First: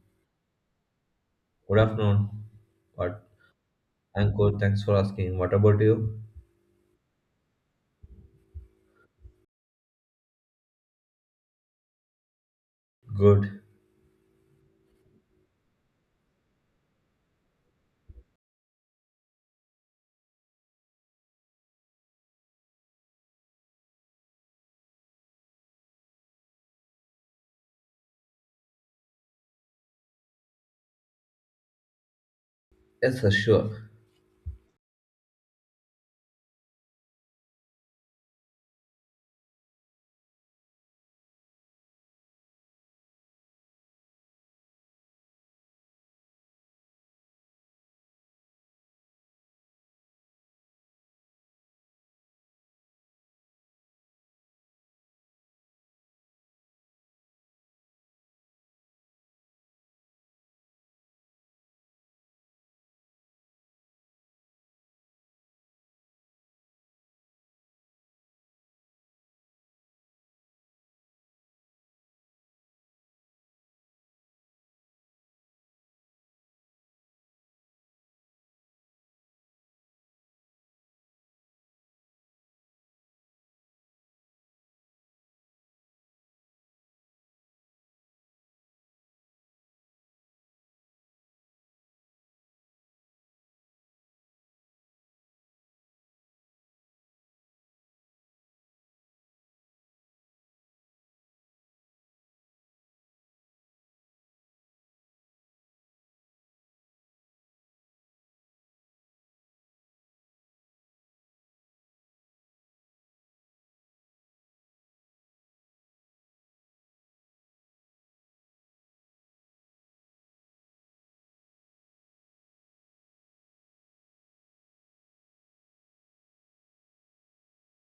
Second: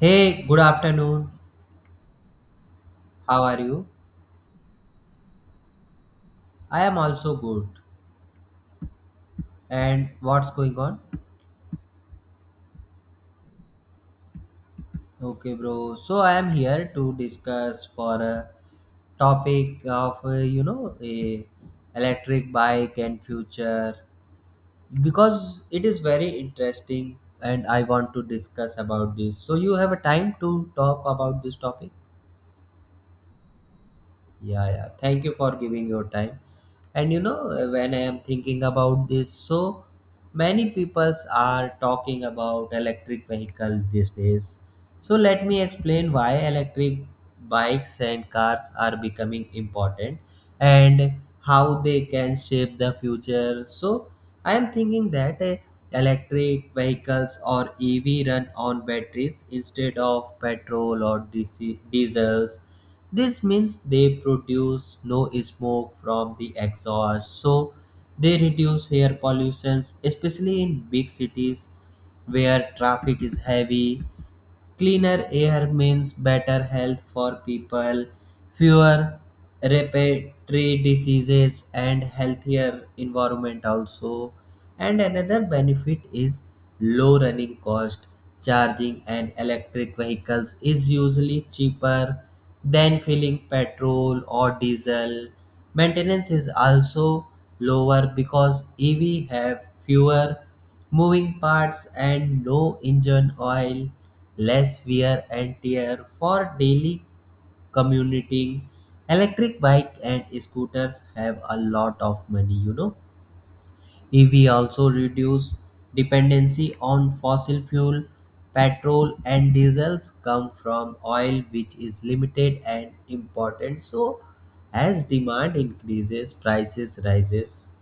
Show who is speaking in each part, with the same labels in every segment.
Speaker 1: Hey, good afternoon.
Speaker 2: Good afternoon. What?
Speaker 1: How are you?
Speaker 2: I'm good. Thanks for asking. What about you?
Speaker 1: I am also good. And what's going on?
Speaker 2: Good.
Speaker 1: Okay, bro. So I am here to discuss for a topic of you know a electric bike and future because it is very interesting and I want to discuss about this. So you have a time to talk about this topic?
Speaker 2: Yes, sir, sure.
Speaker 1: Yeah, yeah. Thank you for giving your time. And you know, when I am thinking about this, so many peoples are talking about electric vehicle these days. So let me explain why electric bikes and cars are becoming important and how they can shape the future. So I am thinking that electric vehicles or EV run on batteries instead of petrol or diesels. This means they produce no smoke from the exhaust, so they reduce air pollution, especially in big cities where traffic is heavy. Cleaner air means better health for people, fewer respiratory diseases, and healthier environment also. And another benefit is low running cost. Charging and electric vehicles is usually cheaper than filling petrol or diesel. Maintenance is also lower because EV have fewer moving parts and no engine oil, less wear and tear for daily commuting. Electric bike and scooters have a lot of money, you know. EV also reduce dependency on fossil fuel. Petrol and diesels come from oil, which is limited and important. So, as demand increases, prices rises.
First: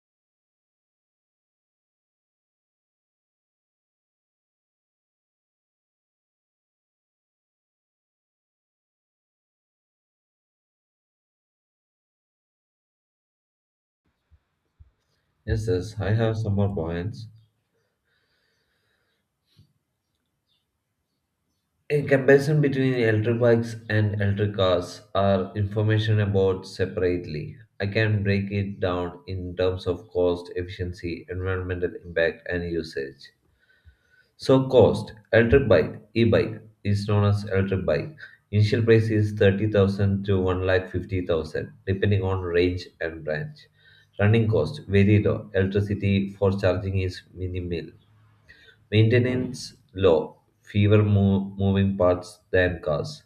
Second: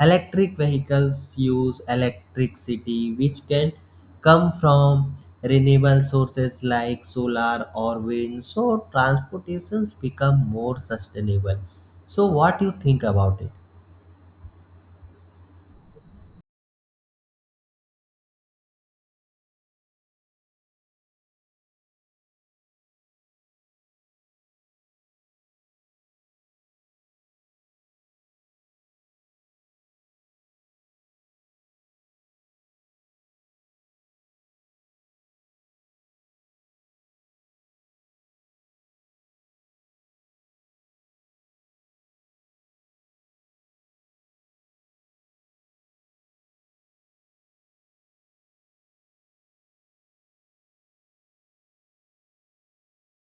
Speaker 1: Electric vehicles use electricity, which can come from renewable sources like solar or wind. So, transportations become more sustainable. So, what do you think about it?
Speaker 2: Yes, yes, I have some more points. A comparison between electric bikes and electric cars are information about separately. I can break it down in terms of cost, efficiency, environmental impact, and usage. So cost, electric bike, e-bike is known as electric bike. Initial price is 30,000 to 1,50,000 depending on range and branch. Running cost, very low. Electricity for charging is minimal. Maintenance, low. Moving parts than cars.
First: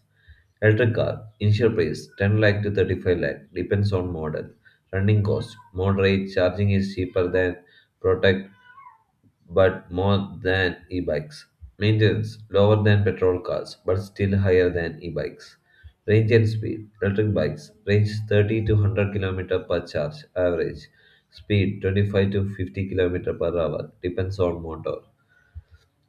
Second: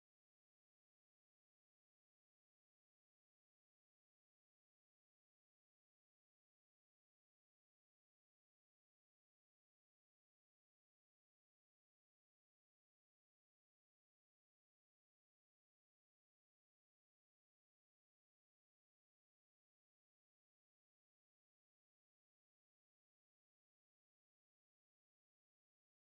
Speaker 2: Electric car, initial price 10 lakh to 35 lakh, depends on model. Running cost, moderate, charging is cheaper than prototype but more than e bikes. Maintenance lower than petrol cars, but still higher than e bikes. Range and speed, electric bikes range 30 to 100 kilometer per charge average. Speed 25 to 50 kilometer per hour depends on motor.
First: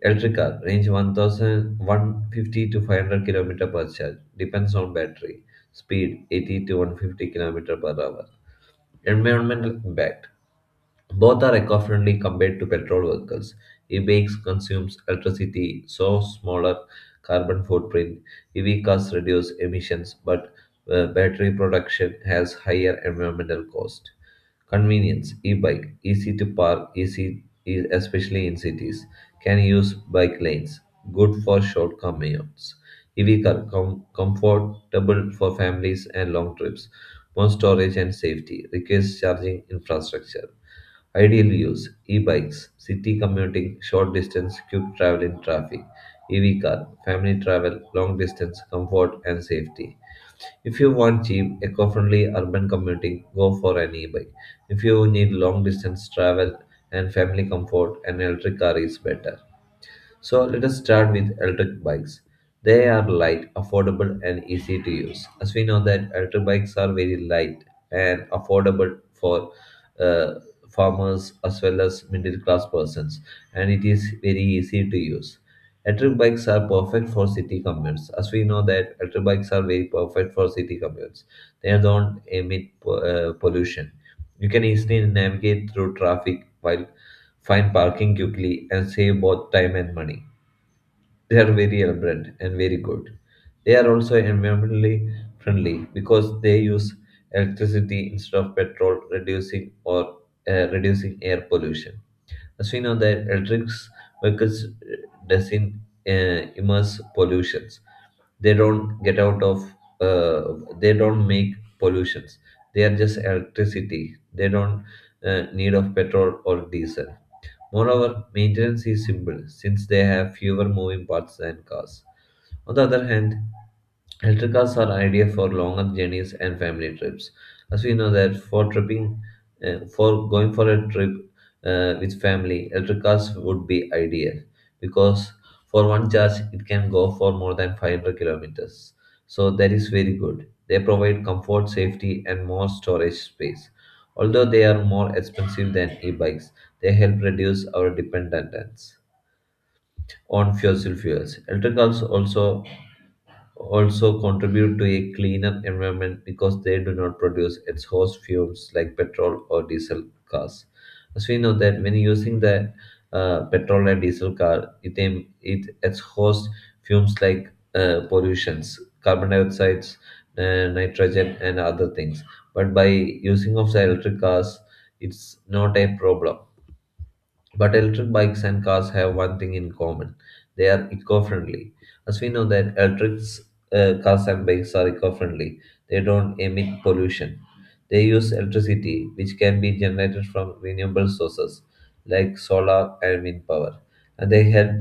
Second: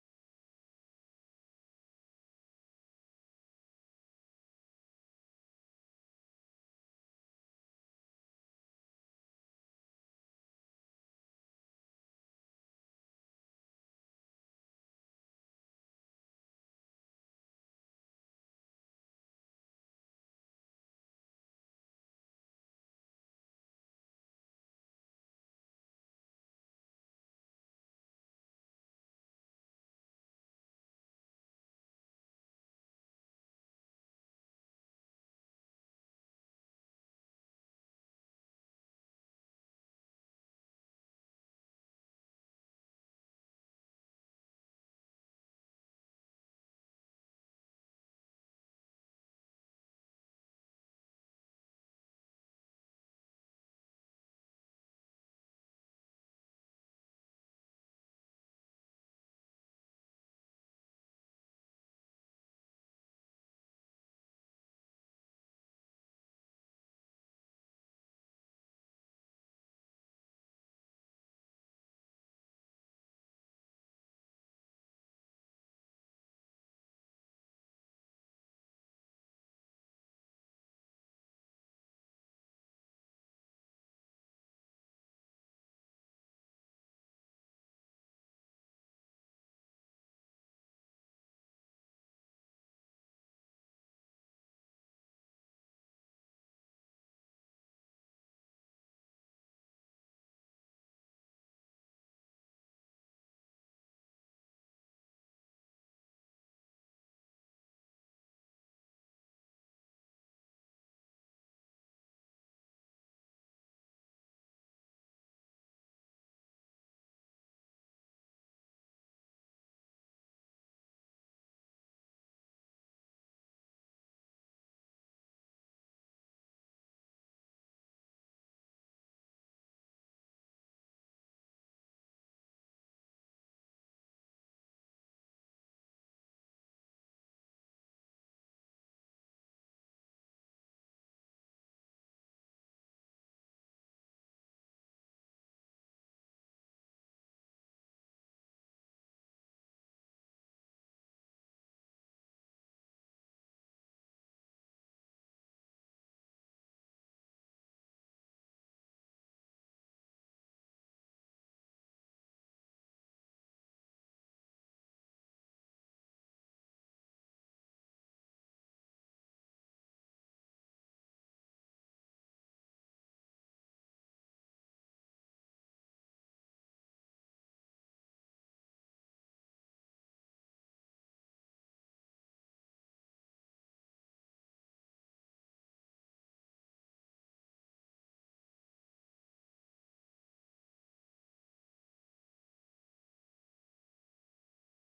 Speaker 2: Electric car range 1000 to 500 kilometer per charge depends on battery. Speed 80 to 150 kilometer per hour. Environmental impact, both are eco-friendly compared to petrol vehicles. E-bikes consumes electricity, so smaller carbon footprint. EV cars reduce emissions, but battery production has higher environmental cost. Convenience: e-bike, easy to park, especially in cities. Can use bike lanes. Good for short commutes. Comfortable for families and long trips. More storage and safety. Requires charging infrastructure. Ideal use, e-bikes, city commuting, short distance, quick travel in traffic, EV car, family travel, long distance, comfort and safety. If you want cheap, eco-friendly urban commuting, go for an e-bike. If you need long distance travel and family comfort, an electric car is better. So let us start with electric bikes. They are light, affordable, and easy to use. As we know that electric bikes are very light and affordable for uh, farmers as well as middle class persons, and it is very easy to use. Electric bikes are perfect for city commutes. As we know that electric bikes are very perfect for city commutes. They don't emit pollution. You can easily navigate through traffic while find parking quickly and save both time and money. They are very elaborate and very good. They are also environmentally friendly because they use electricity instead of petrol, reducing air pollution. As we know that electric vehicles doesn't immerse pollutions, they don't get out of uh, they don't make pollutions, they are just electricity, they don't need of petrol or diesel. Moreover, maintenance is simple since they have fewer moving parts than cars. On the other hand, electric cars are ideal for longer journeys and family trips. As we know that for tripping, for going for a trip with family, electric cars would be ideal because for one charge it can go for more than 500 kilometers. So that is very good. They provide comfort, safety, and more storage space. Although they are more expensive than e-bikes, they help reduce our dependence on fossil fuels. Electric cars also contribute to a cleaner environment because they do not produce exhaust fumes like petrol or diesel cars. As we know that when using the petrol and diesel car, it exhausts fumes like pollutions, carbon dioxide, nitrogen, and other things. But by using of the electric cars, it's not a problem. But electric bikes and cars have one thing in common: they are eco friendly. As we know that electric cars and bikes are eco friendly, they don't emit pollution. They use electricity, which can be generated from renewable sources like solar and wind power, and they help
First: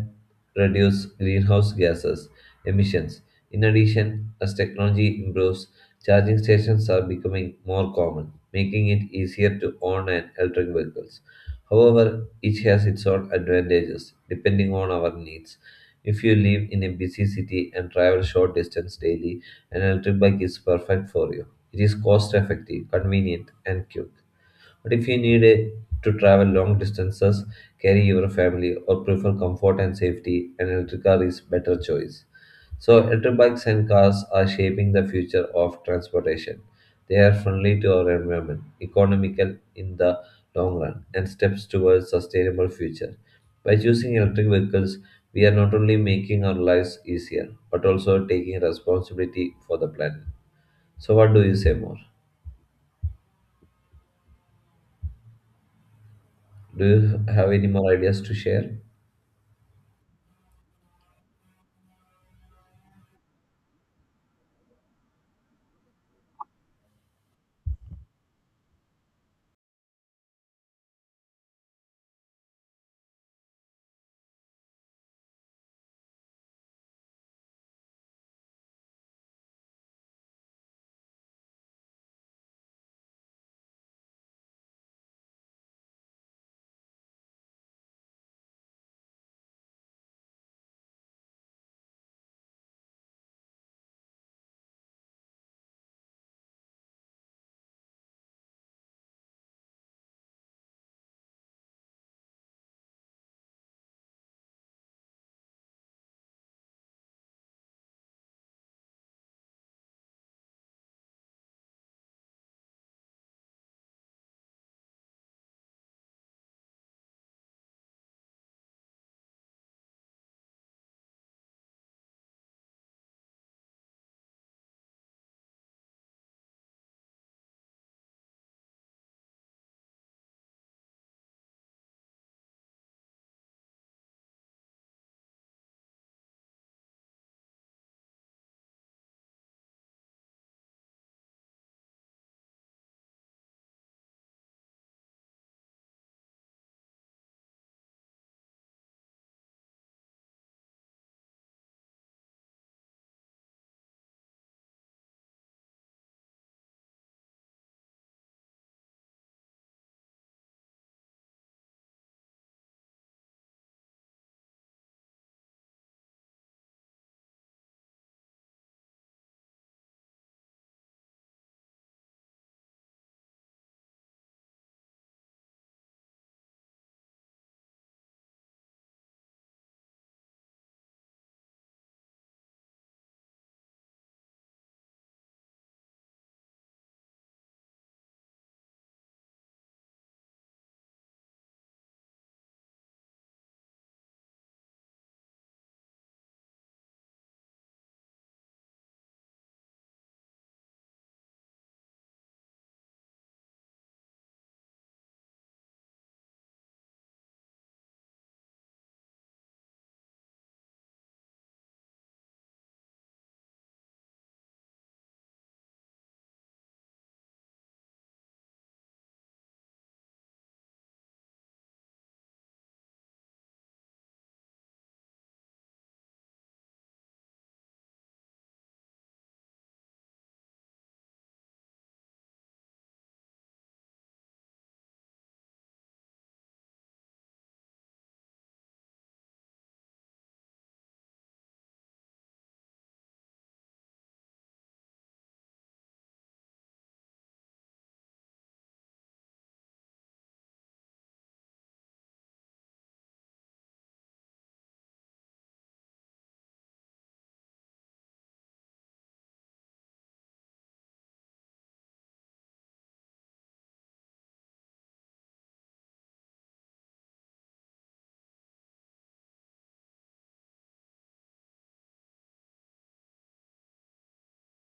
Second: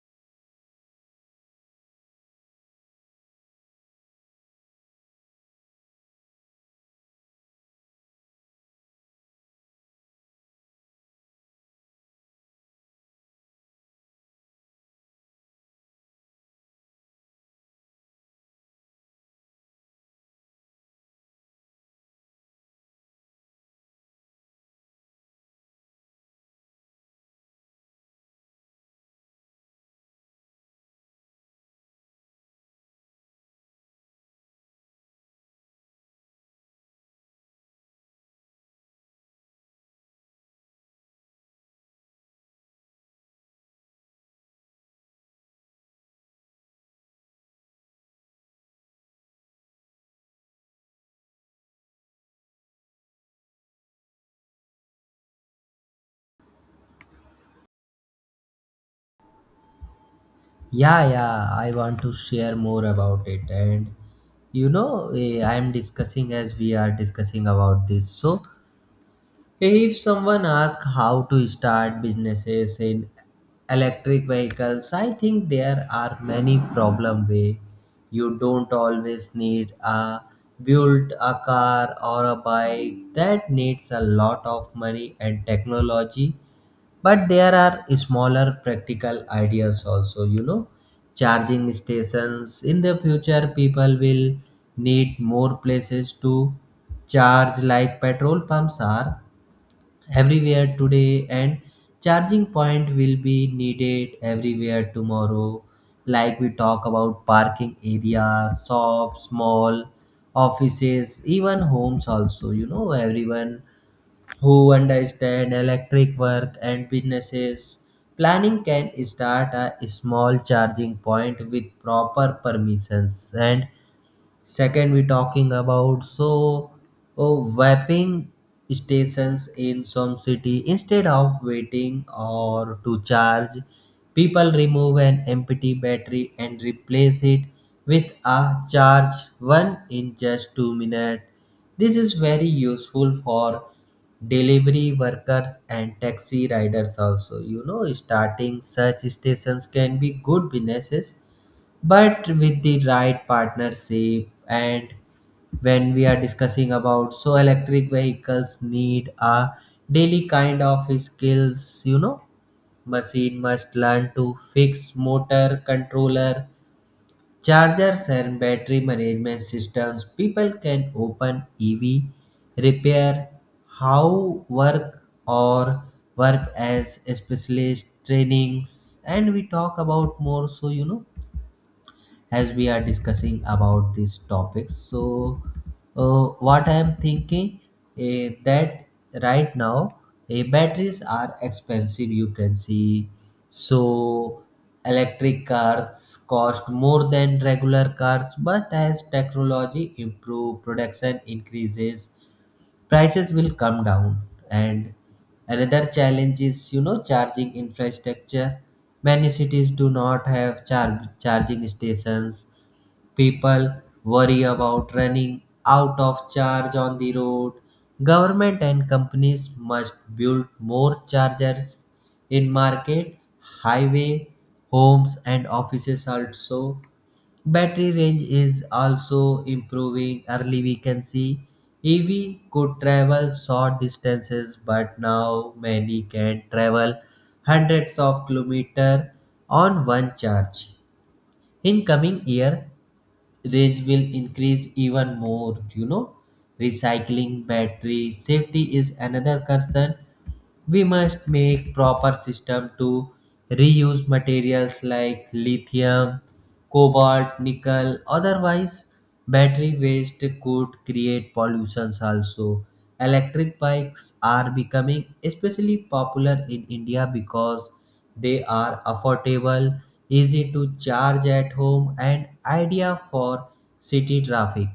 Speaker 2: reduce greenhouse gases emissions. In addition, as technology improves, charging stations are becoming more common, making it easier to own an electric vehicle. However, each has its own advantages depending on our needs. If you live in a busy city and travel short distance daily, an electric bike is perfect for you. It is cost effective, convenient, and quick. But if you need a, to travel long distances, carry your family, or prefer comfort and safety, an electric car is better choice. So, electric bikes and cars are shaping the future of transportation. They are friendly to our environment, economical in the long run, and steps towards sustainable future. By choosing electric vehicles, we are not only making our lives easier, but also taking responsibility for the planet. So, what do you say more? Do you have any more ideas to share?
Speaker 1: Yeah, yeah, I want to share more about it. And you know, I am discussing, as we are discussing about this. So, if someone asks how to start businesses in electric vehicles, I think there are many problem way. You don't always need a build a car or a bike that needs a lot of money and technology, but there are smaller practical ideas also, you know. Charging stations in the future, people will need more places to charge. Like petrol pumps are everywhere today, and charging point will be needed everywhere tomorrow, like we talk about parking areas, shops, mall, offices, even homes also, you know, everyone who understand electric work and businesses. Planning can start a small charging point with proper permissions and second, we talking about so oh, vaping stations in some city. Instead of waiting or to charge, people remove an empty battery and replace it with a charged one in just 2 minutes. This is very useful for delivery workers and taxi riders also. You know, starting such stations can be good businesses but with the right partnership. And when we are discussing about so electric vehicles need a daily kind of skills, you know, machine must learn to fix motor controller, chargers and battery management systems. People can open EV repair, how work or work as specialist trainings. And we talk about more, so you know, as we are discussing about these topics, so uh, what I am thinking, that right now, batteries are expensive, you can see. So electric cars cost more than regular cars, but as technology improve, production increases, prices will come down. And another challenge is, you know, charging infrastructure. Many cities do not have charging stations. People worry about running out of charge on the road. Government and companies must build more chargers in market, highway, homes and offices also. Battery range is also improving. Early we can see EV could travel short distances, but now many can travel hundreds of kilometers on one charge. In coming year, range will increase even more. You know, recycling battery safety is another concern. We must make proper system to reuse materials like lithium, cobalt, nickel. Otherwise, battery waste could create pollutions also. Electric bikes are becoming especially popular in India because they are affordable, easy to charge at home and ideal for city traffic.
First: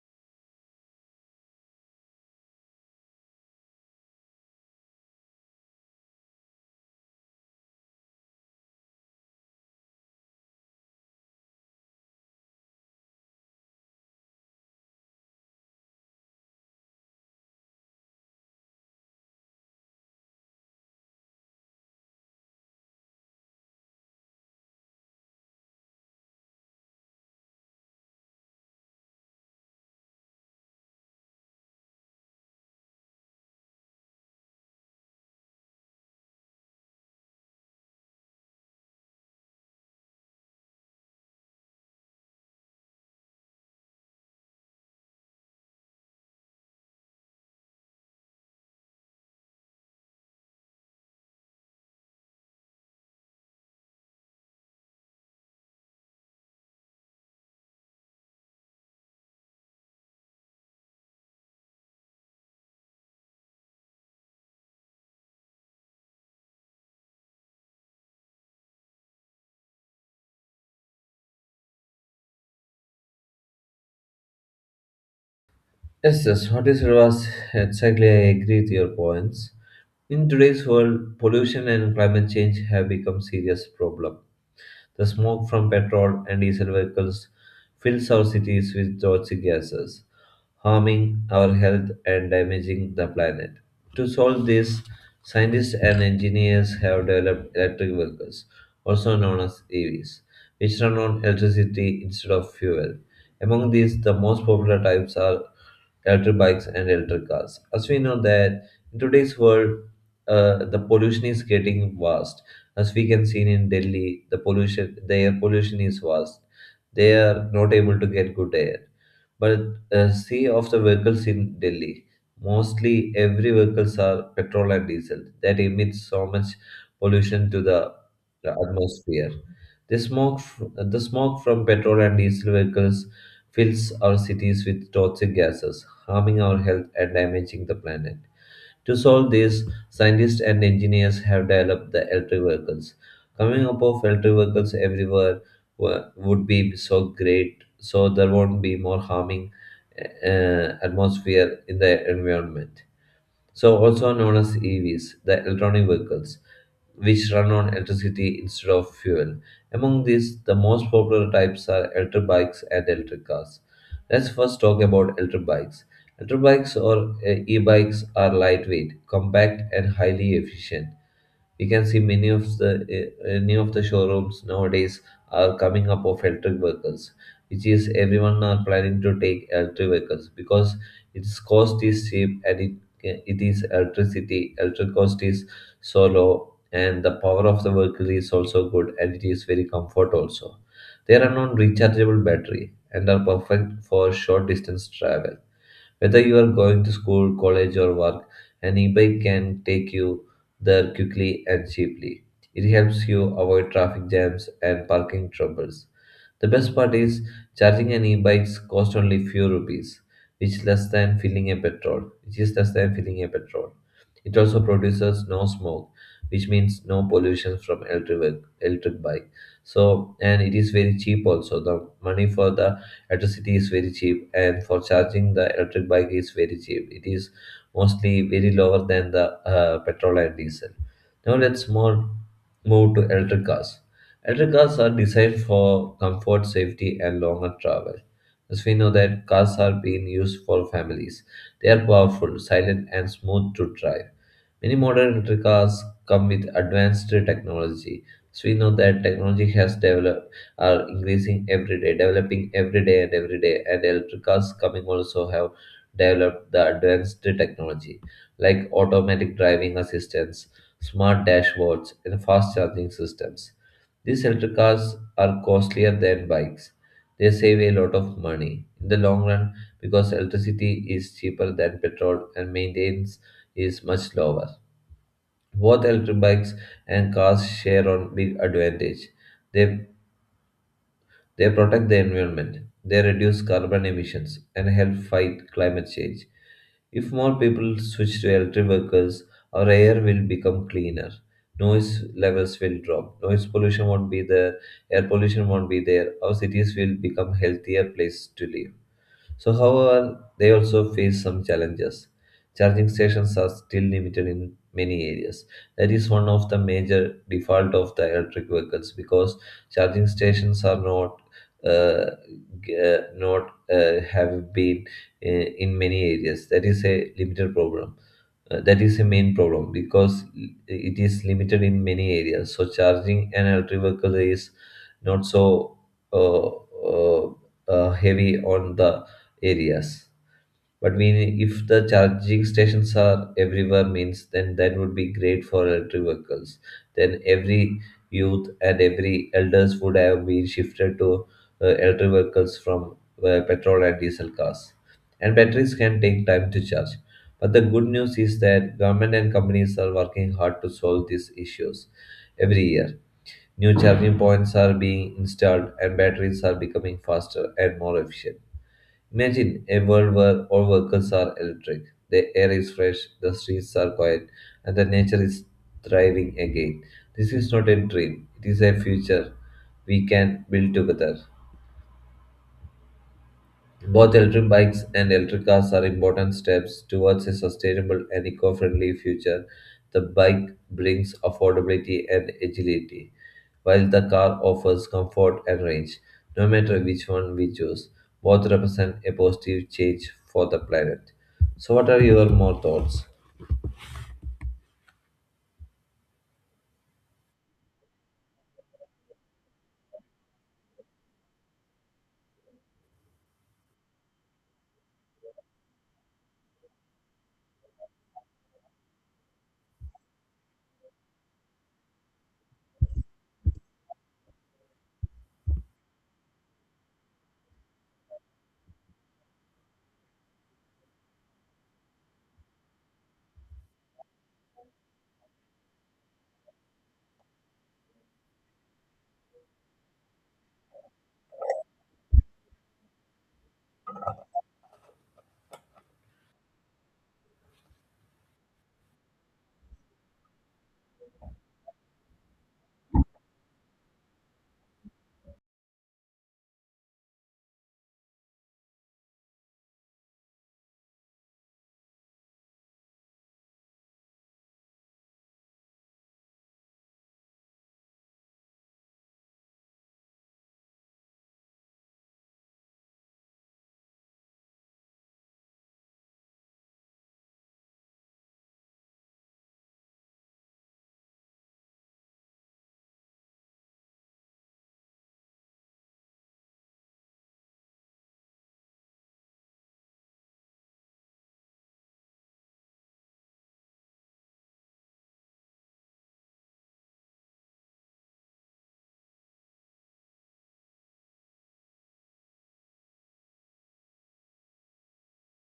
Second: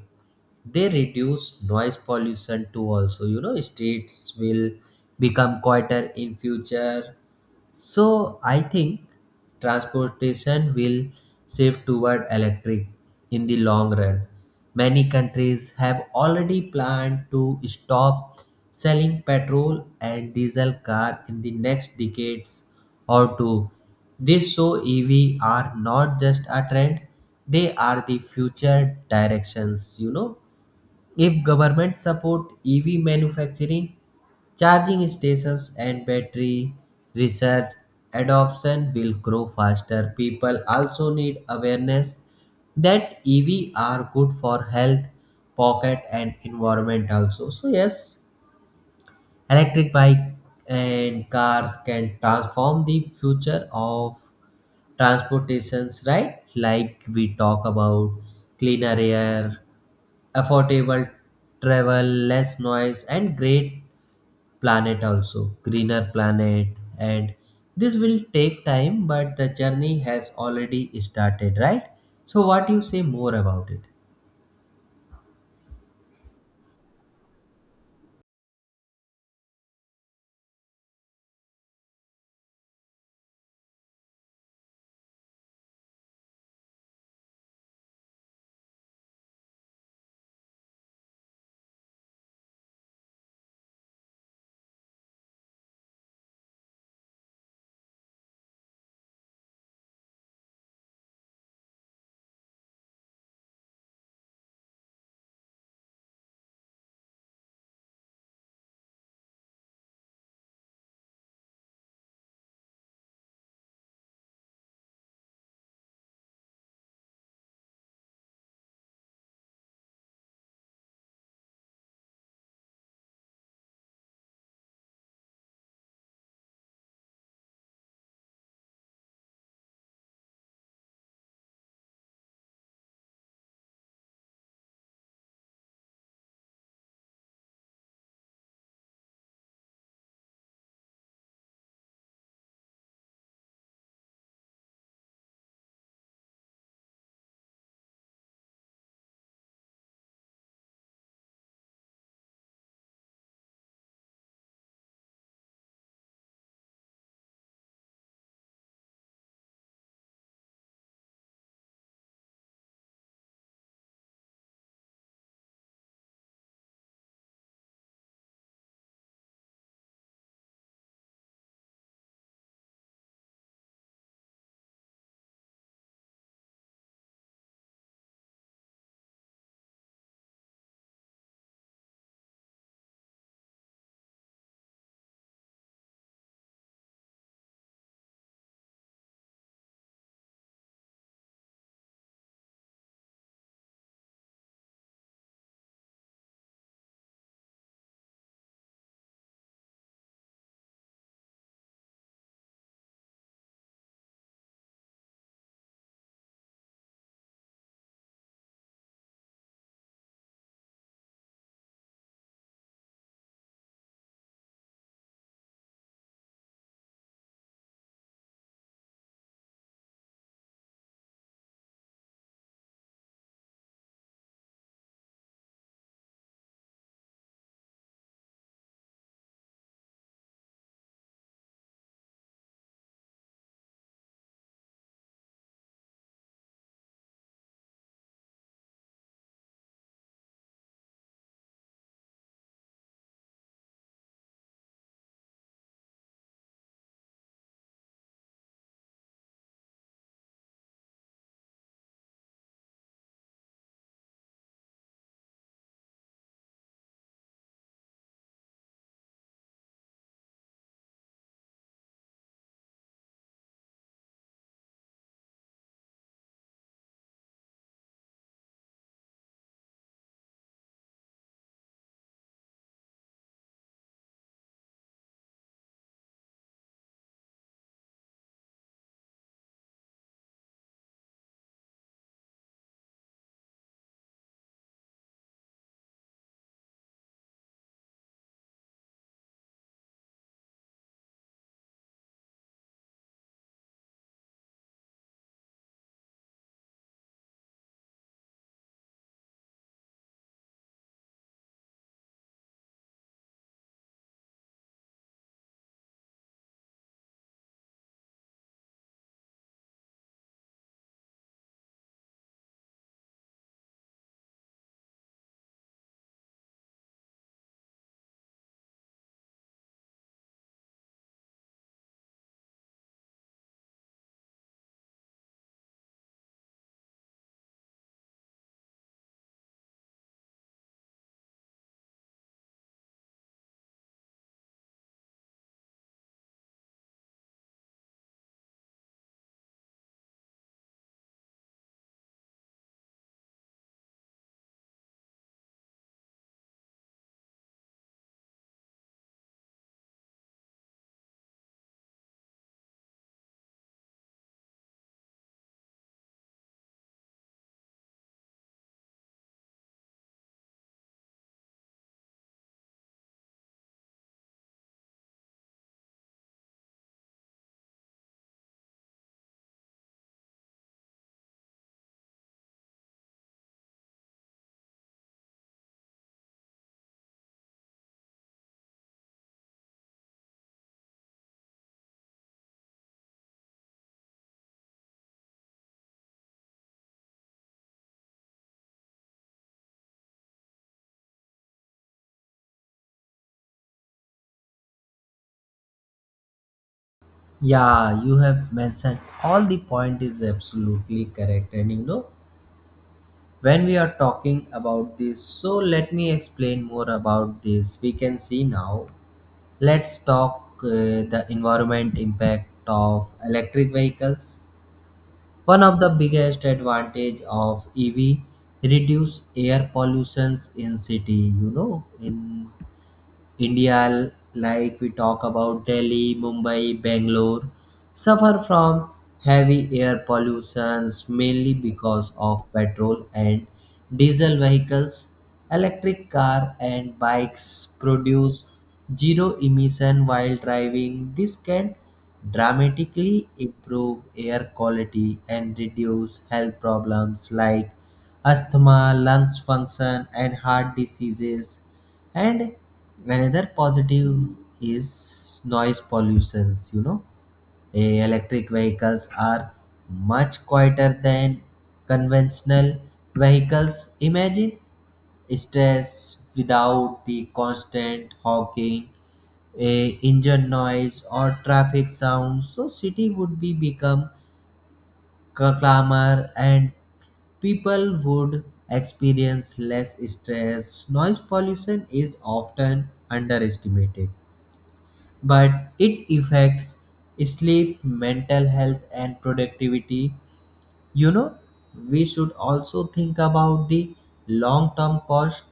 Speaker 1: They reduce noise pollution too also, you know, streets will become quieter in future. So I think transportation will shift toward electric in the long run. Many countries have already planned to stop selling petrol and diesel car in the next decades or two. This show EV are not just a trend, they are the future directions. You know, if government support EV manufacturing, charging stations and battery research, adoption will grow faster. People also need awareness that EV are good for health, pocket and environment also. So yes, electric bike and cars can transform the future of transportations, right? Like we talk about cleaner air, affordable travel, less noise, and great planet also, greener planet. And this will take time, but the journey has already started, right? So, what you say more about it?
Speaker 2: Yes, yes, what is was exactly, I agree with your points. In today's world, pollution and climate change have become serious problem. The smoke from petrol and diesel vehicles fills our cities with toxic gases, harming our health and damaging the planet. To solve this, scientists and engineers have developed electric vehicles, also known as EVs, which run on electricity instead of fuel. Among these, the most popular types are electric bikes, and electric cars. As we know that in today's world, the pollution is getting vast. As we can see in Delhi, the pollution, the air pollution is vast. They are not able to get good air. But see of the vehicles in Delhi, mostly every vehicles are petrol and diesel that emits so much pollution to the atmosphere. The smoke from petrol and diesel vehicles fills our cities with toxic gases, harming our health and damaging the planet. To solve this, scientists and engineers have developed the electric vehicles. Coming up of electric vehicles everywhere would be so great, so there won't be more harming atmosphere in the environment, so also known as EVs, the electronic vehicles, which run on electricity instead of fuel. Among these, the most popular types are electric bikes and electric cars. Let's first talk about electric bikes. Electric bikes or e-bikes are lightweight, compact, and highly efficient. We can see many of the showrooms nowadays are coming up of electric vehicles, which is everyone are planning to take electric vehicles because its cost is cheap and it is electricity. Electric cost is so low and the power of the vehicle is also good and it is very comfort also. They are non rechargeable battery and are perfect for short distance travel. Whether you are going to school, college, or work, an e-bike can take you there quickly and cheaply. It helps you avoid traffic jams and parking troubles. The best part is charging an e-bike costs only few rupees, which is less than filling a petrol. It also produces no smoke, which means no pollution from electric bike. So and it is very cheap also. The money for the electricity is very cheap, and for charging the electric bike is very cheap. It is mostly very lower than the petrol and diesel. Now let's more move to electric cars. Electric cars are designed for comfort, safety, and longer travel. As we know that cars are being used for families. They are powerful, silent, and smooth to drive. Many modern electric cars come with advanced technology. So we know that technology has developed, are increasing every day, developing every day. And electric cars coming also have developed the advanced technology like automatic driving assistance, smart dashboards, and fast charging systems. These electric cars are costlier than bikes. They save a lot of money in the long run because electricity is cheaper than petrol and maintenance is much lower. Both electric bikes and cars share on big advantage. They, they protect the environment, they reduce carbon emissions, and help fight climate change. If more people switch to electric vehicles, our air will become cleaner. Noise levels will drop. Noise pollution won't be there. Air pollution won't be there. Our cities will become healthier place to live. So, however, they also face some challenges. Charging stations are still limited in many areas. That is one of the major default of the electric vehicles because charging stations are uh, not have been in many areas. That is a limited problem. That is the main problem because it is limited in many areas. So charging an electric vehicle is not so uh, uh, heavy on the areas. But we, if the charging stations are everywhere, means then that would be great for electric vehicles. Then every youth and every elders would have been shifted to electric vehicles from petrol and diesel cars. And batteries can take time to charge. But the good news is that government and companies are working hard to solve these issues every year. New charging points are being installed and batteries are becoming faster and more efficient. Imagine a world where all vehicles are electric, the air is fresh, the streets are quiet, and the nature is thriving again. This is not a dream, it is a future we can build together. Both electric bikes and electric cars are important steps towards a sustainable and eco friendly future. The bike brings affordability and agility, while the car offers comfort and range. No matter which one we choose, both represent a positive change for the planet. So, what are your more thoughts?
Speaker 1: Yeah, you have mentioned all the point is absolutely correct, and you know when we are talking about this. So let me explain more about this. We can see now. Let's talk the environment impact of electric vehicles. One of the biggest advantage of EV reduce air pollutions in city, you know, in India, like we talk about Delhi, Mumbai, Bangalore, suffer from heavy air pollutions mainly because of petrol and diesel vehicles. Electric car and bikes produce zero emission while driving. This can dramatically improve air quality and reduce health problems like asthma, lungs function, and heart diseases. And another positive is noise pollutions. You know, electric vehicles are much quieter than conventional vehicles. Imagine stress without the constant honking, engine noise, or traffic sounds. So city would be become clamor and people would experience less stress. Noise pollution is often underestimated, but it affects sleep, mental health, and productivity. You know, we should also think about the long term cost.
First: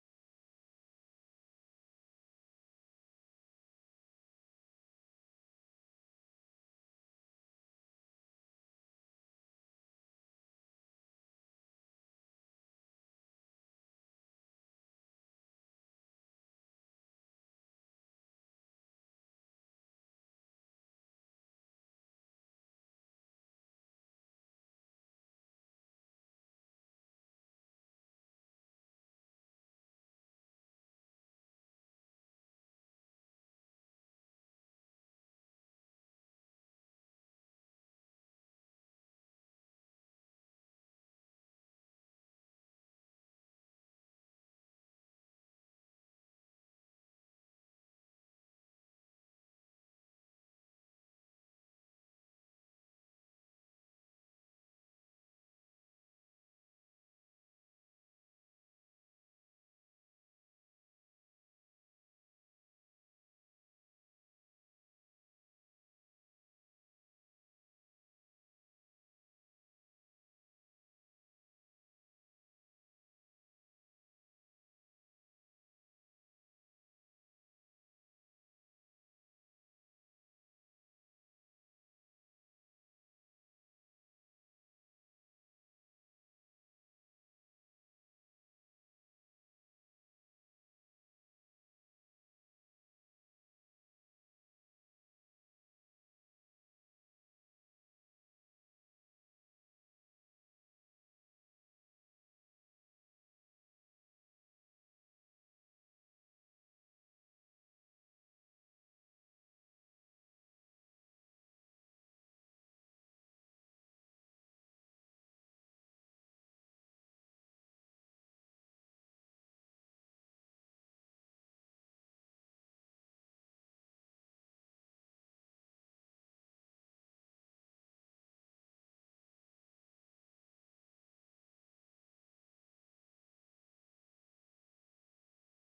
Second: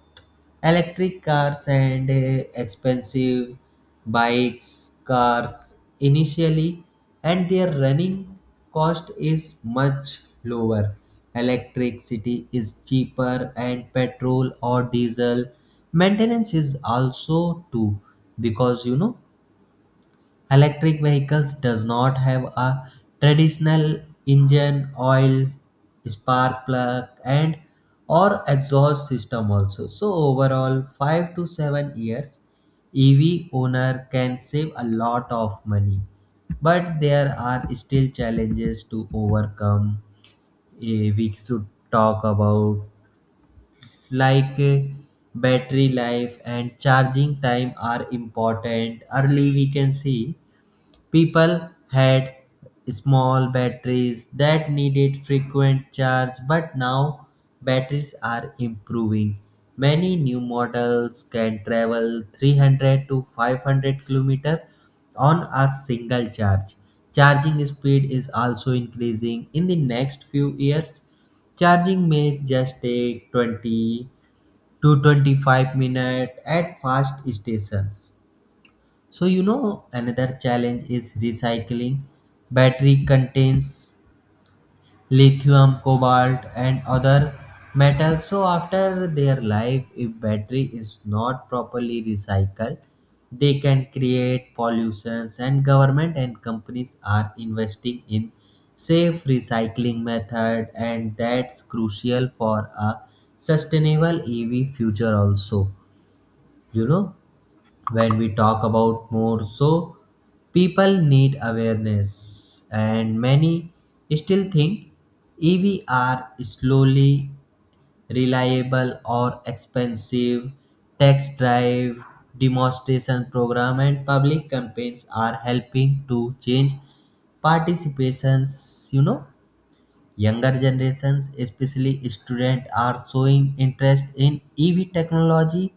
Speaker 1: Electric cars and expensive bikes, cars initially, and their running cost is much lower. Electricity is cheaper, and petrol or diesel maintenance is also too because, you know, electric vehicles does not have a traditional engine, oil, spark plug and or exhaust system also. So overall 5 to 7 years EV owner can save a lot of money. But there are still challenges to overcome. We should talk about like battery life and charging time are important. Early we can see people had small batteries that needed frequent charge, but now batteries are improving. Many new models can travel 300 to 500 km on a single charge. Charging speed is also increasing. In the next few years, charging may just take 20 to 25 minutes at fast stations. So, you know, another challenge is recycling. Battery contains lithium, cobalt, and other metals. So, after their life, if battery is not properly recycled, they can create pollutions. And government and companies are investing in safe recycling method, and that's crucial for a sustainable EV future also. You know, when we talk about more, so people need awareness, and many still think EV are slowly reliable or expensive. Tax drive, demonstration program and public campaigns are helping to change participations. You know, younger generations, especially students, are showing interest in EV technology,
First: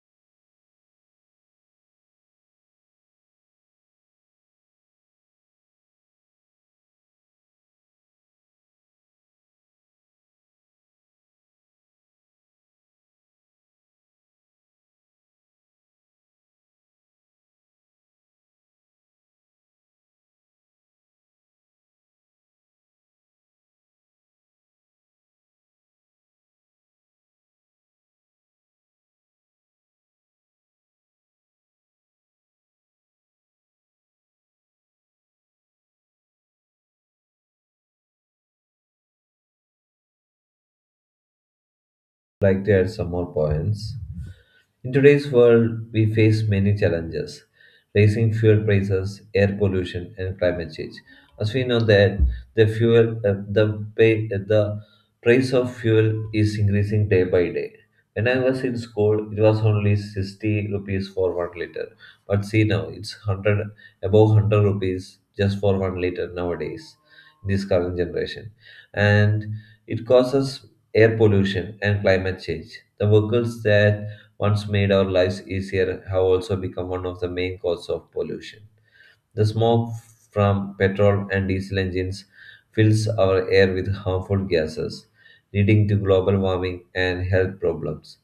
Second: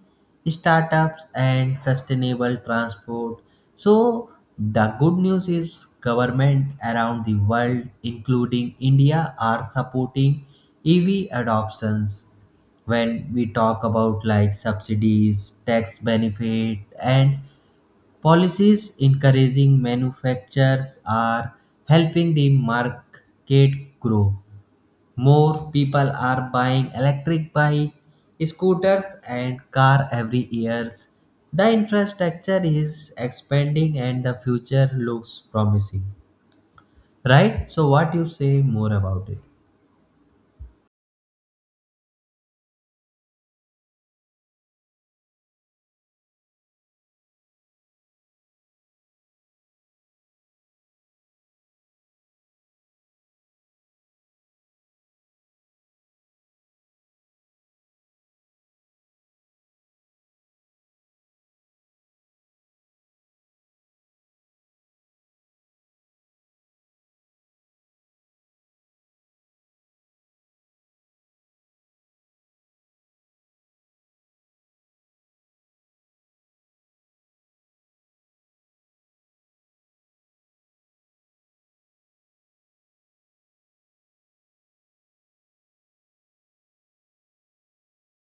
Speaker 1: startups, and sustainable transport. So the good news is government around the world, including India, are supporting EV adoptions. When we talk about like subsidies, tax benefit, and policies encouraging manufacturers are helping the market grow. More people are buying electric bike, scooters and car every years. The infrastructure is expanding and the future looks promising. Right? So what you say more about it?
Speaker 2: Like to add some more points? In today's world, we face many challenges rising fuel prices, air pollution, and climate change. As we know that the fuel, the price of fuel is increasing day by day. When I was in school, it was only 60 rupees for 1 liter. But see now, it's 100, above 100 rupees just for 1 liter nowadays, in this current generation. And it causes air pollution and climate change. The vehicles that once made our lives easier, have also become one of the main causes of pollution. The smoke from petrol and diesel engines fills our air with harmful gases, leading to global warming and health problems.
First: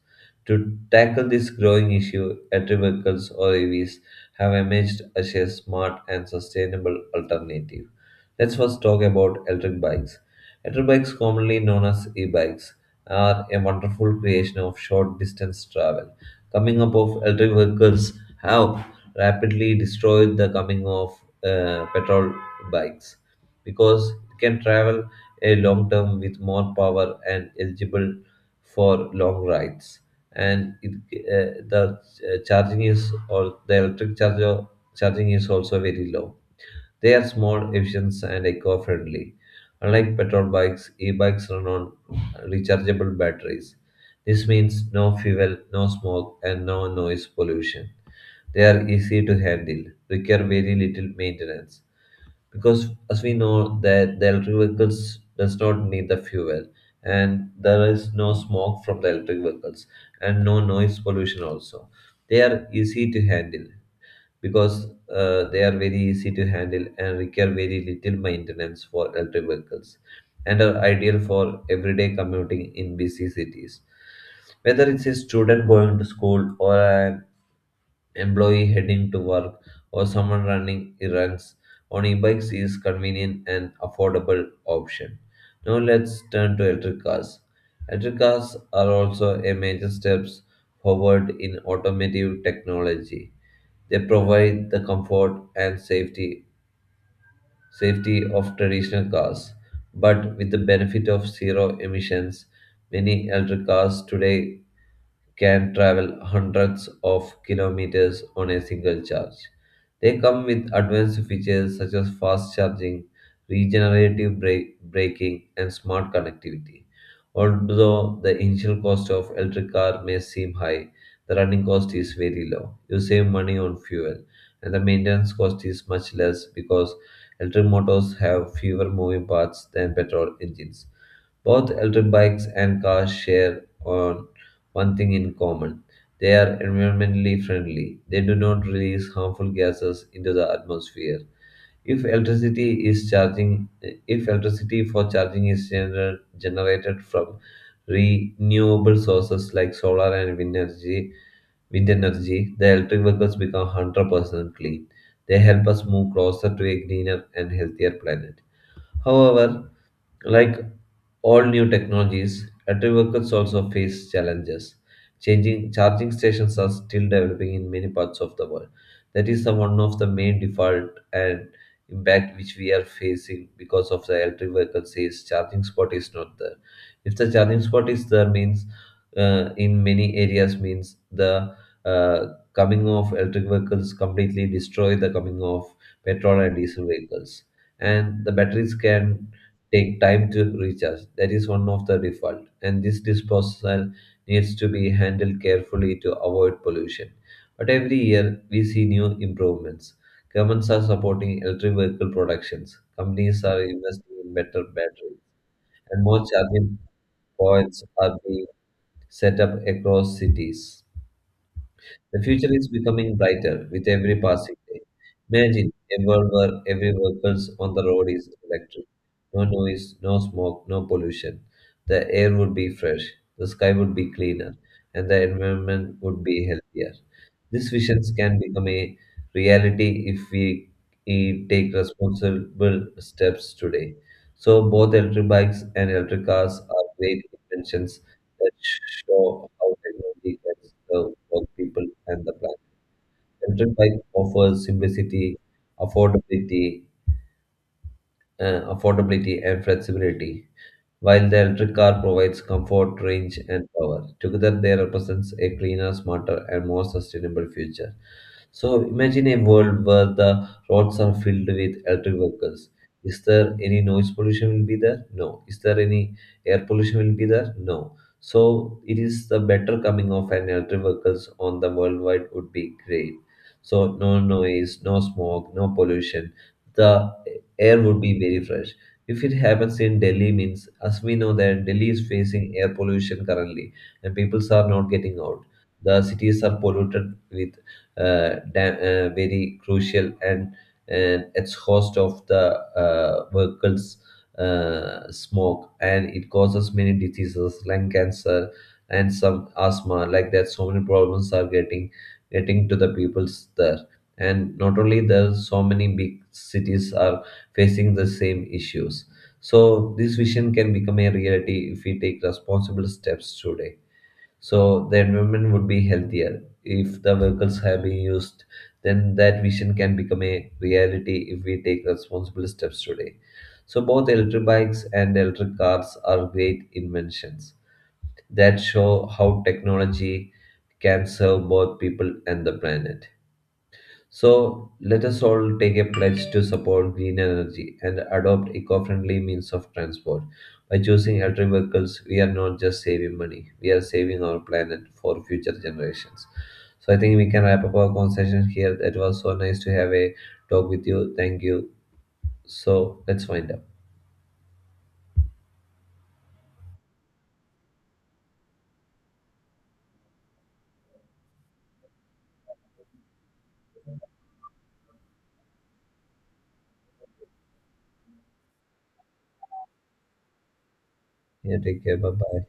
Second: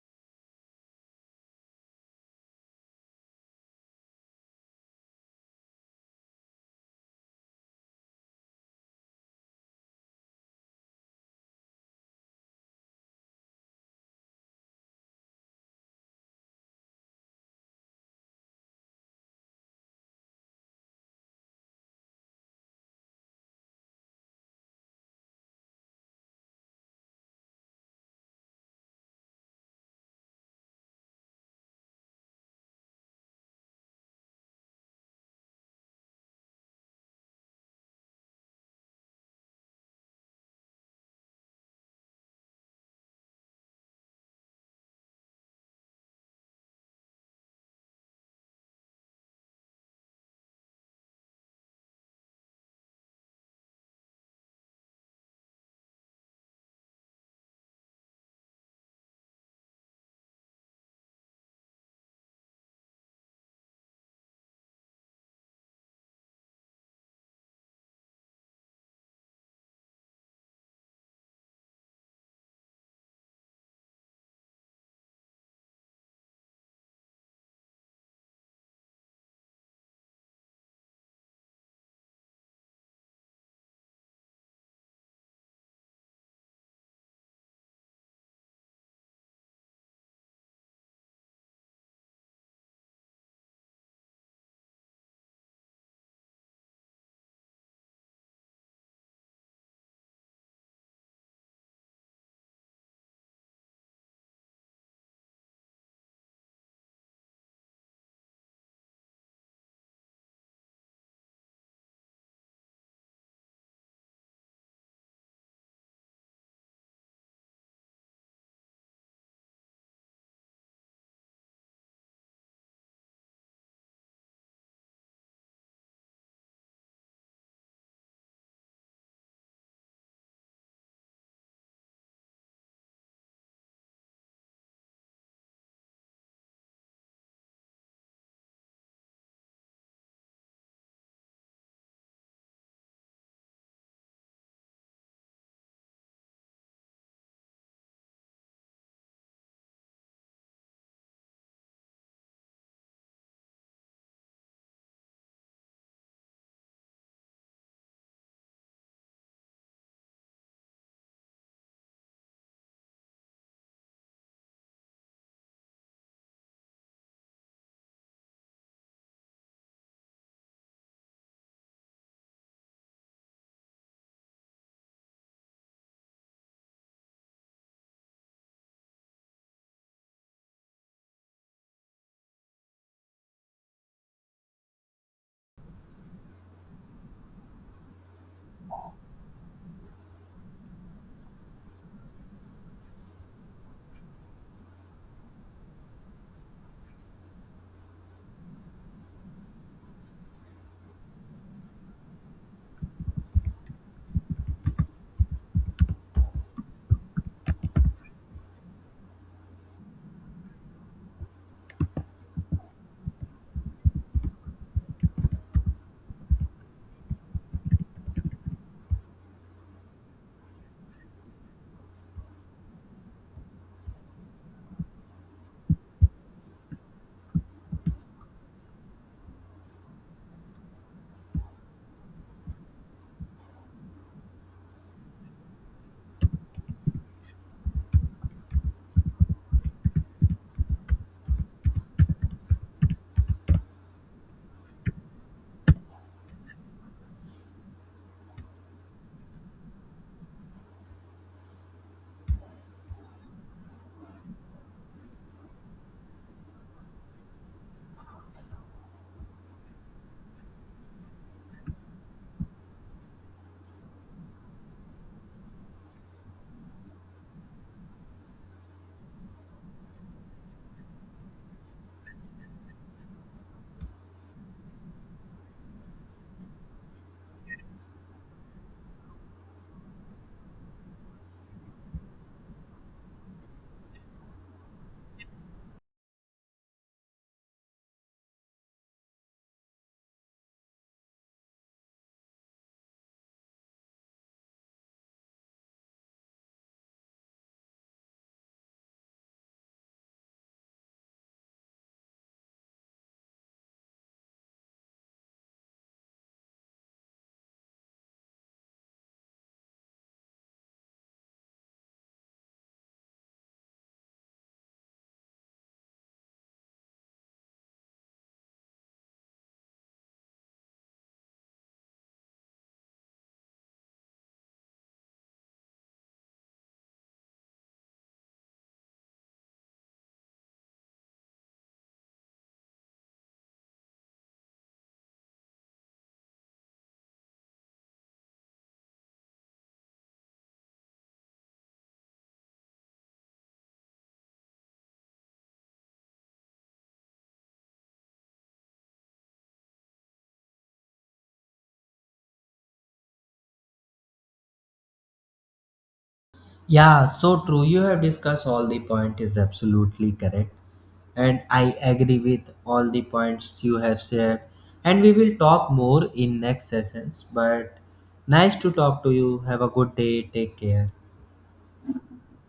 Speaker 2: To tackle this growing issue, electric vehicles or EVs have emerged as a smart and sustainable alternative. Let's first talk about electric bikes. Electric bikes, commonly known as e-bikes, are a wonderful creation of short distance travel. Coming up of electric vehicles have rapidly destroyed the coming of petrol bikes because it can travel a long term with more power and eligible for long rides. And it, the charging is or the electric charger charging is also very low. They are small, efficient, and eco friendly. Unlike petrol bikes, e bikes run on rechargeable batteries. This means no fuel, no smoke, and no noise pollution. They are easy to handle, require very little maintenance. Because as we know that the electric vehicles does not need the fuel and there is no smoke from the electric vehicles and no noise pollution also. They are easy to handle because they are very easy to handle and require very little maintenance for electric vehicles and are ideal for everyday commuting in busy cities. Whether it's a student going to school or an employee heading to work or someone running errands on e-bikes is convenient and affordable option. Now let's turn to electric cars. Electric cars are also a major steps forward in automotive technology. They provide the comfort and safety of traditional cars, but with the benefit of zero emissions, many electric cars today can travel hundreds of kilometers on a single charge. They come with advanced features such as fast charging, regenerative braking, and smart connectivity. Although the initial cost of electric car may seem high, the running cost is very low. You save money on fuel, and the maintenance cost is much less because electric motors have fewer moving parts than petrol engines. Both electric bikes and cars share on one thing in common. They are environmentally friendly. They do not release harmful gases into the atmosphere. If electricity is charging if electricity for charging is generated from renewable sources like solar and wind energy, the electric vehicles become 100% clean. They help us move closer to a greener and healthier planet. However, like all new technologies, factory workers also face challenges. Changing charging stations are still developing in many parts of the world. That is the one of the main default and impact which we are facing because of the electric vehicle says charging spot is not there. If the charging spot is there means in many areas means the uh, coming of electric vehicles completely destroy the coming of petrol and diesel vehicles and the batteries can take time to recharge. That is one of the default, and this disposal needs to be handled carefully to avoid pollution. But every year we see new improvements. Governments are supporting electric vehicle productions. Companies are investing in better batteries, and more charging points are being set up across cities. The future is becoming brighter with every passing day. Imagine a world where every vehicle on the road is electric. No noise, no smoke, no pollution. The air would be fresh, the sky would be cleaner, and the environment would be healthier. These visions can become a reality if we take responsible steps today. So both electric bikes and electric cars are great inventions that show how technology can serve both people and the planet. Electric bike offers simplicity, affordability, and flexibility, while the electric car provides comfort, range, and power. Together, they represent a cleaner, smarter, and more sustainable future. So, imagine a world where the roads are filled with electric vehicles. Is there any noise pollution will be there? No. Is there any air pollution will be there? No. So, it is the better coming of an electric vehicles on the worldwide would be great. So, no noise, no smoke, no pollution. The air would be very fresh. If it happens in Delhi, means as we know that Delhi is facing air pollution currently, and peoples are not getting out. The cities are polluted with very crucial and it's host of the vehicles smoke, and it causes many diseases like cancer and some asthma like that. So many problems are getting to the peoples there, and not only there, so many big cities are facing the same issues. So, this vision can become a reality if we take responsible steps today. So, the environment would be healthier if the vehicles have been used. Then, that vision can become a reality if we take responsible steps today. So, both electric bikes and electric cars are great inventions that show how technology can serve both people and the planet. So let us all take a pledge to support green energy and adopt eco-friendly means of transport. By choosing electric vehicles, we are not just saving money, we are saving our planet for future generations. So I think we can wrap up our conversation here. It was so nice to have a talk with you. Thank you. So let's wind up.
Speaker 1: Yeah, so true. You have discussed all the point is absolutely correct. And I agree with all the points you have shared. And we will talk more in next sessions. But nice to talk to you. Have a good day. Take care.
Speaker 2: Yeah, take care. Bye bye.